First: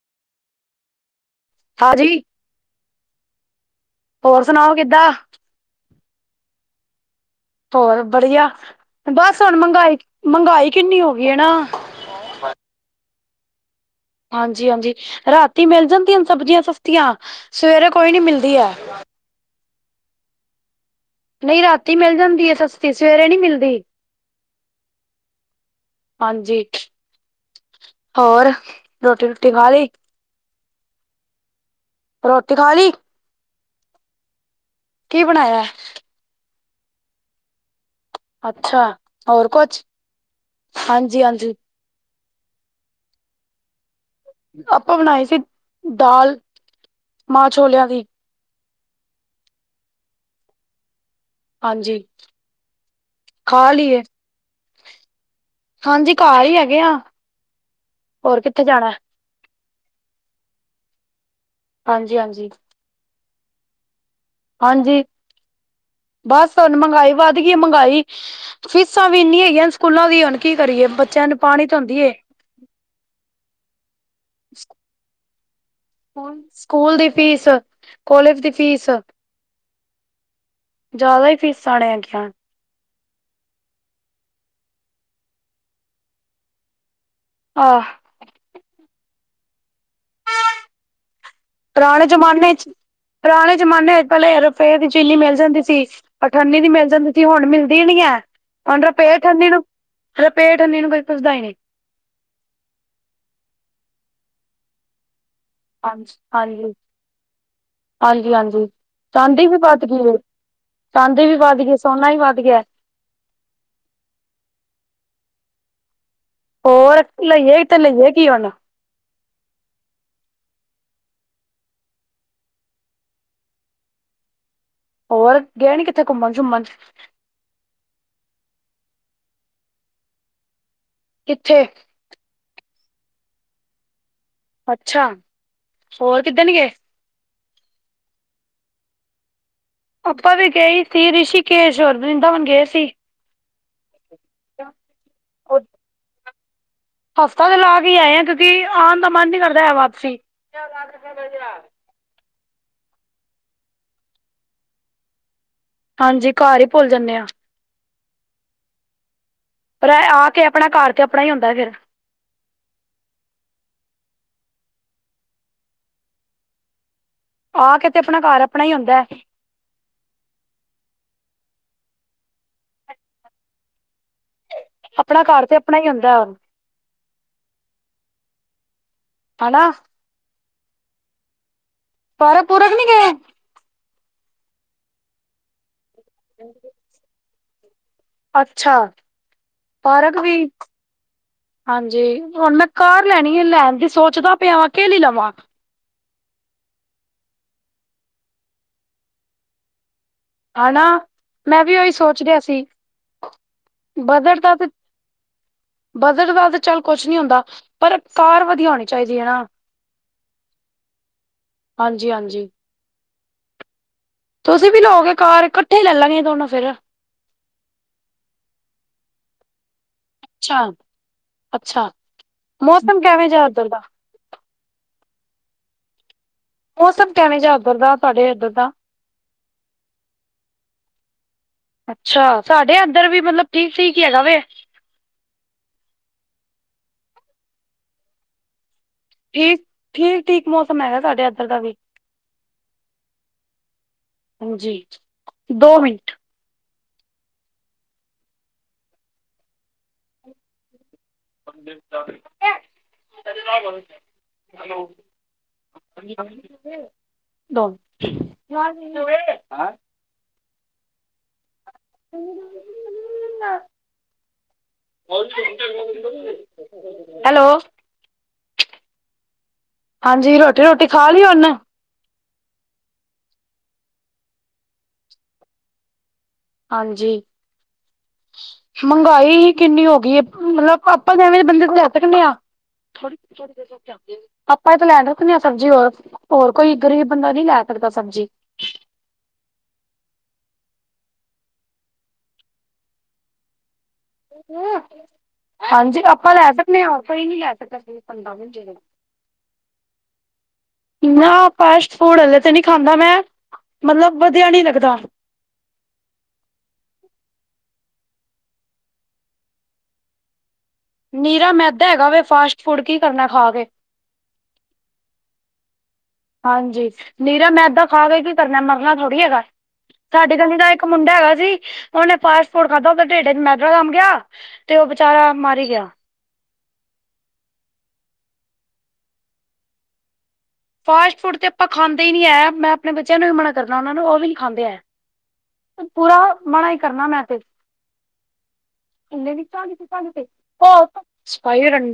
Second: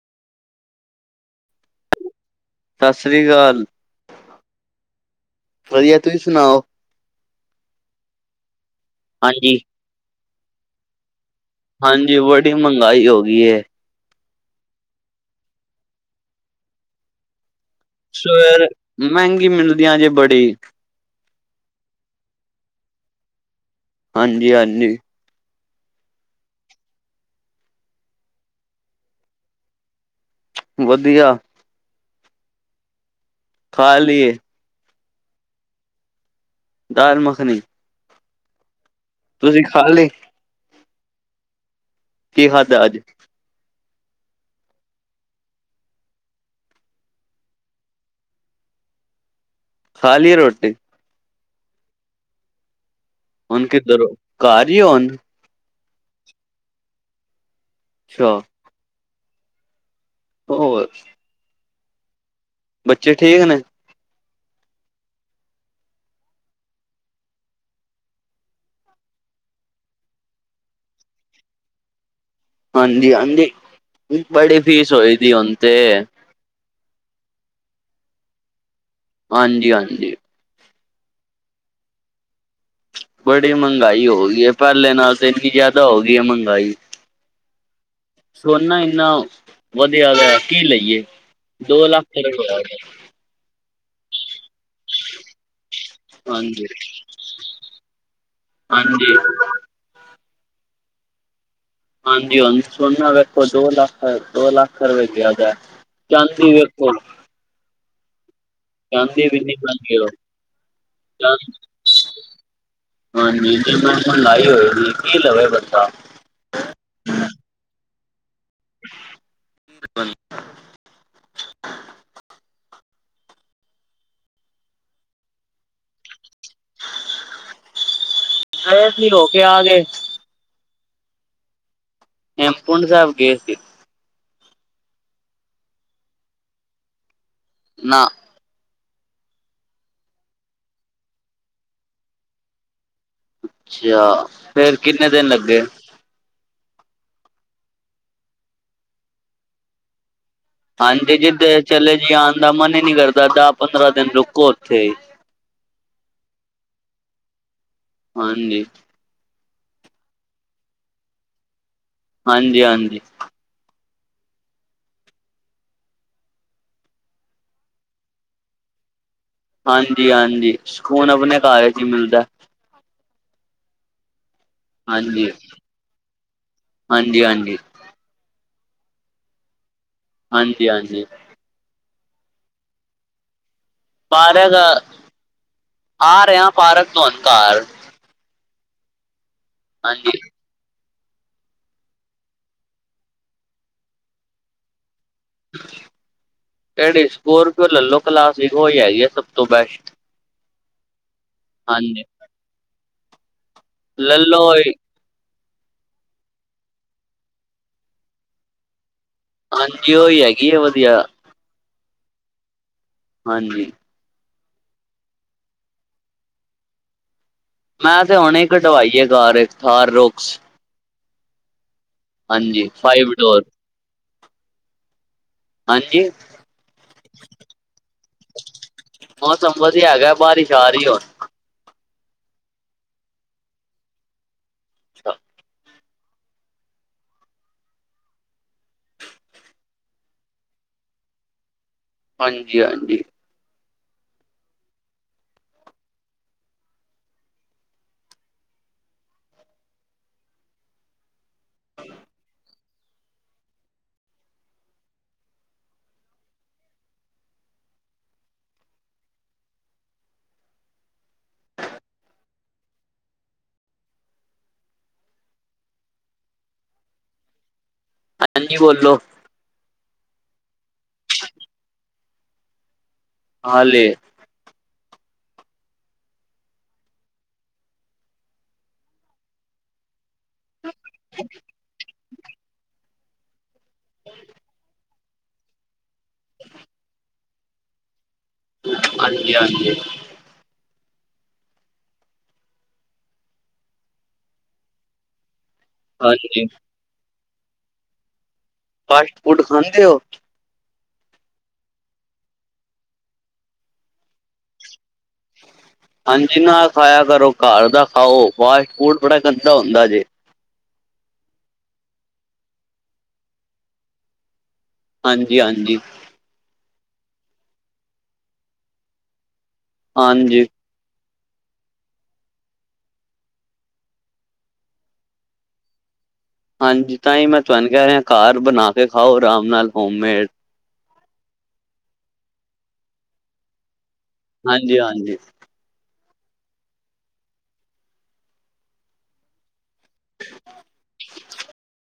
ਹਾਂਜੀ। ਸਤਿ ਸ੍ਰੀ ਅਕਾਲ। ਹੋਰ ਸੁਣਾਓ ਕਿੱਦਾਂ ਵਧੀਆ, ਤੁਸੀਂ ਸੁਣਾਓ? ਹੋਰ ਵਧੀਆ। ਬਸ ਹੁਣ ਹਾਂਜੀ ਮਹਿੰਗਾਈ- ਮਹਿੰਗਾਈ ਕਿੰਨੀ ਹੋ ਗਈ ਹੈ। ਨਾ ਹਾਂਜੀ। [unintelligible] ਮਹਗਾਈ ਹੋ ਗਈ ਐ। ਹਾਂਜੀ-ਹਾਂਜੀ, ਰਾਤੀ ਮਿਲ ਜਾਂਦੀਆਂ ਸਬਜ਼ੀਆਂ ਸਸਤੀਆਂ ਸਵੇਰੇ ਕੋਈ ਨੀ ਮਿਲਦੀ ਸਵੇਰ ਹੈ ਮਹਿੰਗੀ ਮਿਲਦੀਆਂ ਜੀ, ਬੜੀ ਨਹੀਂ ਰਾਤੀ ਮਿਲ ਜਾਂਦੀ ਹੈ। ਸਸਤੀ, ਸਵੇਰੇ ਨੀ ਮਿਲਦੀ ਹਾਂਜੀ- ਹਾਂਜੀ। ਹਾਂਜੀ। ਹੋਰ ਰੋਟੀ ਰੂਟੀ ਖਾ ਲਈ? ਵਧੀਆ। ਰੋਟੀ ਖਾ ਲਈ? ਖਾ ਲਈਏ। ਕੀ ਬਣਾਇਆ ਐ? ਦਾਲ-ਮੱਖਣੀ। ਅੱਛਾ, ਹੋਰ ਕੁਛ। ਖਾ ਲਈ ਹਾਂਜੀ-ਹਾਂਜੀ। ਕੀ ਖਾਧਾ ਅੱਜ? ਆਪਾਂ ਬਣਾਈ ਸੀ, ਦਾਲ ਮਾਂਹ-ਛੋਲਿਆਂ ਦੀ। ਖਾਲੀ ਏ ਰੋਟੀ? ਹਾਂਜੀ। ਖਾ ਲਈਏ [unintelligible] ਹਾਂਜੀ, ਘਰ ਹੀ ਹੈਗੇ ਆ। ਅੱਛਾ ਹੋਰ ਕਿੱਥੇ ਜਾਣਾ? ਹੋਰ। ਹਾਂਜੀ-ਹਾਂਜੀ। ਬੱਚੇ ਠੀਕ ਨੇ? ਹਾਂਜੀ, ਬਸ ਹੁਣ ਮਗਾਈ ਵੱਧ ਗਈ। ਮੰਗਾਈ ਫੀਸਾਂ ਵੀ ਇੰਨੀ ਹੈਗੀਆਂ ਨੇ ਸਕੂਲਾਂ ਦੀ, ਹੁਣ ਕੀ ਕਰੀਏ? ਬੱਚਿਆਂ ਨੂੰ [unintelligible] ਹਾਂਜੀ-ਹਾਂਜੀ। ਬੜੀ ਫੀਸ ਹੋਈ ਦੀ ਹੁਣ ਤੇ ਹੁਣ ਸਕੂਲ ਦੀ ਫੀਸ, ਕੋਲੇਜ ਦੀ ਫੀਸ ਹਾਂਜੀ-ਹਾਂਜੀ। ਜ਼ਿਆਦਾ ਹੀ ਫੀਸਾਂ ਨੇ ਹੈਗੀਆਂ। ਬੜੀ ਮਹਿੰਗਾਈ ਹੋ ਗਈ ਹੈ। ਪਹਿਲੇ ਨਾਲ ਤੇ ਇੰਨੀ ਜ਼ਿਆਦਾ ਹੋ ਗਈ ਹੈ ਮਹਿੰਗਾਈ। ਆਹ। ਸੋਨਾ ਇੰਨਾ ਵਧਿਆ ਗਿਆ, ਕੀ ਲਈਏ ਦੋ ਲੱਖ ਪੁਰਾਣੇ ਜ਼ਮਾਨੇ ਚ [unintelligible] ਪੁਰਾਣੇ ਜ਼ਮਾਨੇ ਚ ਪਹਿਲੇ [unintelligible] ਚੀਨੀ ਮਿਲ ਜਾਂਦੀ ਸੀ, ਅਠੰਨੀ ਹਾਂਜੀ ਵੀ ਮਿਲ ਜਾਂਦੀ ਸੀ। ਹੁਣ ਮਿਲਦੀ ਨੀਂ ਐ, ਹੁਣ ਹਾਂਜੀ ਰੁਪੇ ਅਠੰਨੀ ਨੂੰ ਰੁਪੇ ਅਠੱਨੀਂ ਨੂੰ ਕੋਈ ਪੁਛਦਾ ਈ ਨੀਂ। ਹਾਂਜੀ ਹਾਂਜ, ਓ ਸੋਨਾ ਵਖੋ, ਦੋ ਲੱਖ, ਦੋ ਲੱਖ ਰੁਪੈ ਚ ਹੈਗਾ। ਹਾਂਜੀ ਹਾਂਜੀ, ਹਾਂਜੀ ਹਾਂਜੀ। ਚਾਂਦੀ ਇੰਨੀ ਵੀ ਵੱਧ ਮਹਿੰਗੀ ਗੀ ਹੋ ਏ, ਚਾਂਦੀ ਵੀ ਵੱਧ ਗੀ ਏ ਸੋਨਾ ਵੀ ਵੱਧ ਗਿਆ। ਹਾਂਜੀ, [unintelligible] ਲਾਈ ਹੋਏ ਗੀ ਕੀ ਲਵੇ ਬੰਦਾ ਹੋਰ ਲਈਏ ਤੇ ਲਈਏ ਕੀ ਹੁਣ। [inaudible] ਹੋਰ ਗਏ ਨੀਂ ਕਿੱਥੇ ਘੁੰਮਣ-ਸ਼ੁਮਣ ਗਏ ਸੀ, ਰੋ ਕੇ ਆ ਗੇ। ਕਿੱਥੇ? ਪੋਂ ਪੁੰਡ ਸਾਹਿਬ ਗੇ ਸੀ। ਅੱਛਾ। ਹੋਰ ਕਿੱਦੇ ਨੀਂ ਗੇ? ਨਾਂ। ਆਪਾਂ ਵੀ ਗਏ ਈ ਸੀ ਰਿਸ਼ੀਕੇਸ਼ ਹੋਰ ਵਰਿੰਦਾਵਨ ਗੇ ਸੀ। ਅੱਛਾ, ਫੇਰ ਕਿੰਨੇ ਦਿਨ ਲੱਗੇ। ਹਫ਼ਤਾ ਤਾਂ ਲਾ ਕੇ ਈ ਆਏ ਆਂ ਕਿਉਂਕਿ ਆਣ ਦਾ ਮਨ ਨੀਂ ਕਰਦਾ ਐ ਵਾਪਸੀ। ਹਾਂਜੀ ਜਿਦ ਚਲੇ ਜੀ ਆਣ ਦਾ ਮਨ ਈ ਨੀਂ ਕਰਦਾ, ਦਸ-ਪੰਦਰਾਂ ਦਿਨ ਰੁਕੋ ਉੱਥੇ ਈ। ਹਾਂਜੀ ਘਰ ਈ ਭੁੱਲ ਜਾਂਣੇ ਆਂ। ਹਾਂਜੀ। ਪਰ ਐ ਆ ਕੇ ਅਪਣਾ ਘਰ ਤੇ ਅਪਣਾ ਈ ਹੁੰਦਾ ਫਿਰ। ਹਾਂਜੀ ਹਾਂਜੀ। ਆ ਕੇ ਤੇ ਅਪਣਾ ਘਰ ਆਪਣਾ ਈ ਹੁੰਦਾ ਐ। ਹਾਂਜੀ ਹਾਂਜੀ, ਸਕੂਨ ਆਪਣੇ ਘਰ ਚ ਈ ਮਿਲਦਾ। ਆਪਣਾ ਘਰ ਤੇ ਆਪਣਾ ਈ ਹੁੰਦਾ ਐ। ਹਾਂਜੀ ਹਾਂਜੀ। ਹਨਾਂ? ਹਾਂਜੀ ਹਾਂਜੀ। ਪਾਰਕ-ਪੂਰਕ ਨੀ ਗੇ? ਪਾਰਕ, ਆ ਰਿਆ ਪਾਰਕ ਤੋਂ ਉਣ ਘਾਰ। ਅੱਛਾ, ਹਾਂਜੀ ਪਾਰਕ ਵੀ। ਹਾਂਜੀ, ਹੁਣ ਮੈਂ ਕਾਰ ਲੈਣੀ ਐ, ਲੈਣ ਦੀ ਸੋਚਦਾ ਪਿਆ ਵਾਂ ਕੇ ਲੀ ਲਵਾਂ। ਕੇੜੀ ਸਕੋਰਪੀਓ ਲੱਲੋ, ਕਲਾਸੀ ਓਈ ਹੈਗੀ ਏ ਸਭ ਤੋਂ ਬੈਸਟ। ਹੈਨਾਂ, ਮੈਂ ਵੀ ਓਈ ਹਾਂਜੀ ਸੋਚ ਰਿਆ ਸੀ। ਲੈਲੋ ਬਦੜਦਾ ਤੇ ਉਹੀ ਬਦਟ ਦਾ ਤੇ ਚੱਲ ਕੁਛ ਨੀਂ ਹੁੰਦਾ, ਪਰ ਕਾਰ ਵਧੀਆ ਹੋਣੀ ਚਾਈਦੀ ਐਨਾਂ। ਹਾਂਜੀ, ਓਈ ਹੈਗੀ ਏ ਵਧੀਆ। ਹਾਂਜੀ ਹਾਂਜੀ। ਹਾਂਜੀ। ਤੁਸੀਂ ਵੀ ਲੋਗੇ ਕਾਰ ਕੱਠੇ ਈ ਲੱਲਾਂਗੇ ਦੋਨੋਂ ਫਿਰ। ਮੈਂ ਤੇ ਹੁਣੇ ਕਢਵਾਈ ਐ ਕਾਰ ਇੱਕ ਥਾਰ ਰੋਕਸ ਅੱਛਾ, ਅੱਛਾ। ਹਾਂਜੀ ਮੌਸਮ ਫਾਈਵ ਕੇਵੇਂ ਡੋਰ ਜਿਆ ਉੱਧਰ ਦਾ ਹਾਂਜੀ? ਮੌਸਮ ਕੈਵੇਂ ਜਿਆ ਉੱਧਰ ਦਾ ਤੁਆਡੇ ਇੱਧਰ ਦਾ। ਮੌਸਮ ਵਧੀਆ ਹੈਗਾ, ਬਾਰਿਸ਼ ਆ ਰੀ ਹੁਣ। ਅੱਛਾ ਸਾਡੇ ਇੱਧਰ ਵੀ ਮਤਲਬ ਠੀਕ ਠੀਕ ਹੈਗਾ ਵ ਠੀਕ ਠੀਕ ਠੀਕ ਮੌਸਮ ਹੈਗਾ ਸਾਡੇ ਇੱਧਰ ਦਾ ਵੀ ਹਾਂਜੀ ਹਾਂਜੀ ਜੀ ਜੀ ਦੋ ਮਿੰਟ ਹੈਲੋ ੋ [unintelligible] ਹੈਲੋ। ਅਤਨ ਜੀ ਬੋਲੋਂ। ਹਾਂਜੀ, ਰੋਟੀ ਰੂਟੀ ਖਾ ਲਈ ਹੁਨ? ਖਾ ਲਈ ਏ ਹਾਂਜੀ, ਮਹਿੰਗਾਈ ਹੀ ਕਿੰਨੀ ਹੋ ਗਈ ਐ। ਮਤਲਬ ਪਾਪਾ ਕਹਿੰਦੇ ਬੰਦੇ ਕੋਲ ਜਾ ਸਕਦੇ ਆ। ਆਪਾਂ ਇਹ ਤਾਂ ਲੈ ਸਕਨੇ ਆ, ਸਬਜ਼ੀ ਹੋਰ ਹੋਰ ਕੋਈ ਗ਼ਰੀਬ ਬੰਦਾ ਨੀ ਲੈ ਸਕਦਾ ਸਬਜ਼ੀ। ਹਾਂਜੀ ਹਾਂਜੀ। ਹਾਂਜੀ ਆਪਾਂ ਲੈ ਸਕਦੇ ਹਾਂ ਕੋਈ ਨੀ ਲੈ ਸਕਦਾ ਪੰਦਰਾਂ ਮਹੀਟੇ ਦੇ [inaudible] ਫਾਸਟ ਫੂਡ ਖਾਂਦੇ ਔ ਨਾ ਫਾਸਟ ਫੂਡ ਹਲੇ ਤੇ ਨੀ ਖਾਂਦਾ ਮੈਂ, ਮਤਲਬ ਵਧੀਆ ਨੀ ਲੱਗਦਾ। ਹਾਂਜੀ ਨਾਲ ਖਾਇਆ ਕਰੋ, ਘਰ ਦਾ ਖਾਓ ਫਾਸਟ ਫੂਡ ਬੜਾ ਗੰਦਾ ਹੁੰਦਾ ਜੇ। ਨੀਰਾ ਮੈਦਾ ਹੈਗਾ ਵੇ ਫਾਸਟ ਫੂਡ ਕੀ ਕਰਨਾ ਖਾਕੇ। ਹਾਂਜੀ ਹਾਂਜੀ। ਹਾਂਜੀ ਨੀਰਾ ਮੈਂਦਾ ਖਾ ਕੇ ਕੀ ਕਰਨੇ, ਮਰਨਾ ਥੋੜ੍ਹੀ ਹੈਗਾ, ਸਾਡੇ ਹਾਂਜੀ ਕਨੀ ਤਾਂ ਇੱਕ ਮੁੰਡਾ ਹੈਗਾ ਸੀ, ਉਹਨੇ ਫਾਸਟ ਫੂਡ ਖਾਧਾ, ਉਹਦੇ ਢਿੱਡ ਚ ਮੈਦਾ ਜੰਮ ਗਿਆ। ਤੇ ਉਹ ਵਿਚਾਰਾ ਮਾਰ ਈ ਗਿਆ। ਹਾਂਜੀ ਤਾਂ ਹੀ ਮੈਂ ਤੁਹਾਨੂੰ ਕਹਿ ਰਿਹਾ, ਘਰ ਬਣਾ ਕੇ ਖਾਓ ਰਾਮ ਨਾਲ ਹੋਮਮੇਡ ਫਾਸਟ ਫੂਡ ਤੇ ਆਪਾਂ ਖਾਂਦੇ ਹੀ ਨੀ ਹੈ, ਮੈਂ ਆਪਣੇ ਬੱਚਿਆਂ ਨੂੰ ਵੀ ਮਨਾ ਕਰਨਾ, ਉਹਨਾਂ ਨੂੰ ਉਹ ਵੀ ਨੀ ਖਾਂਦੇ ਹੈ। ਹਾਂਜੀ ਹਾਂਜੀ ਉਹ ਪੂਰਾ ਮਣਾ ਹੀ ਕਰਨਾ ਮੈਂ ਤੇ, ਇਹਦੇ ਵਿੱਚ ਕ ਸਾਈ ਰ [inaudible]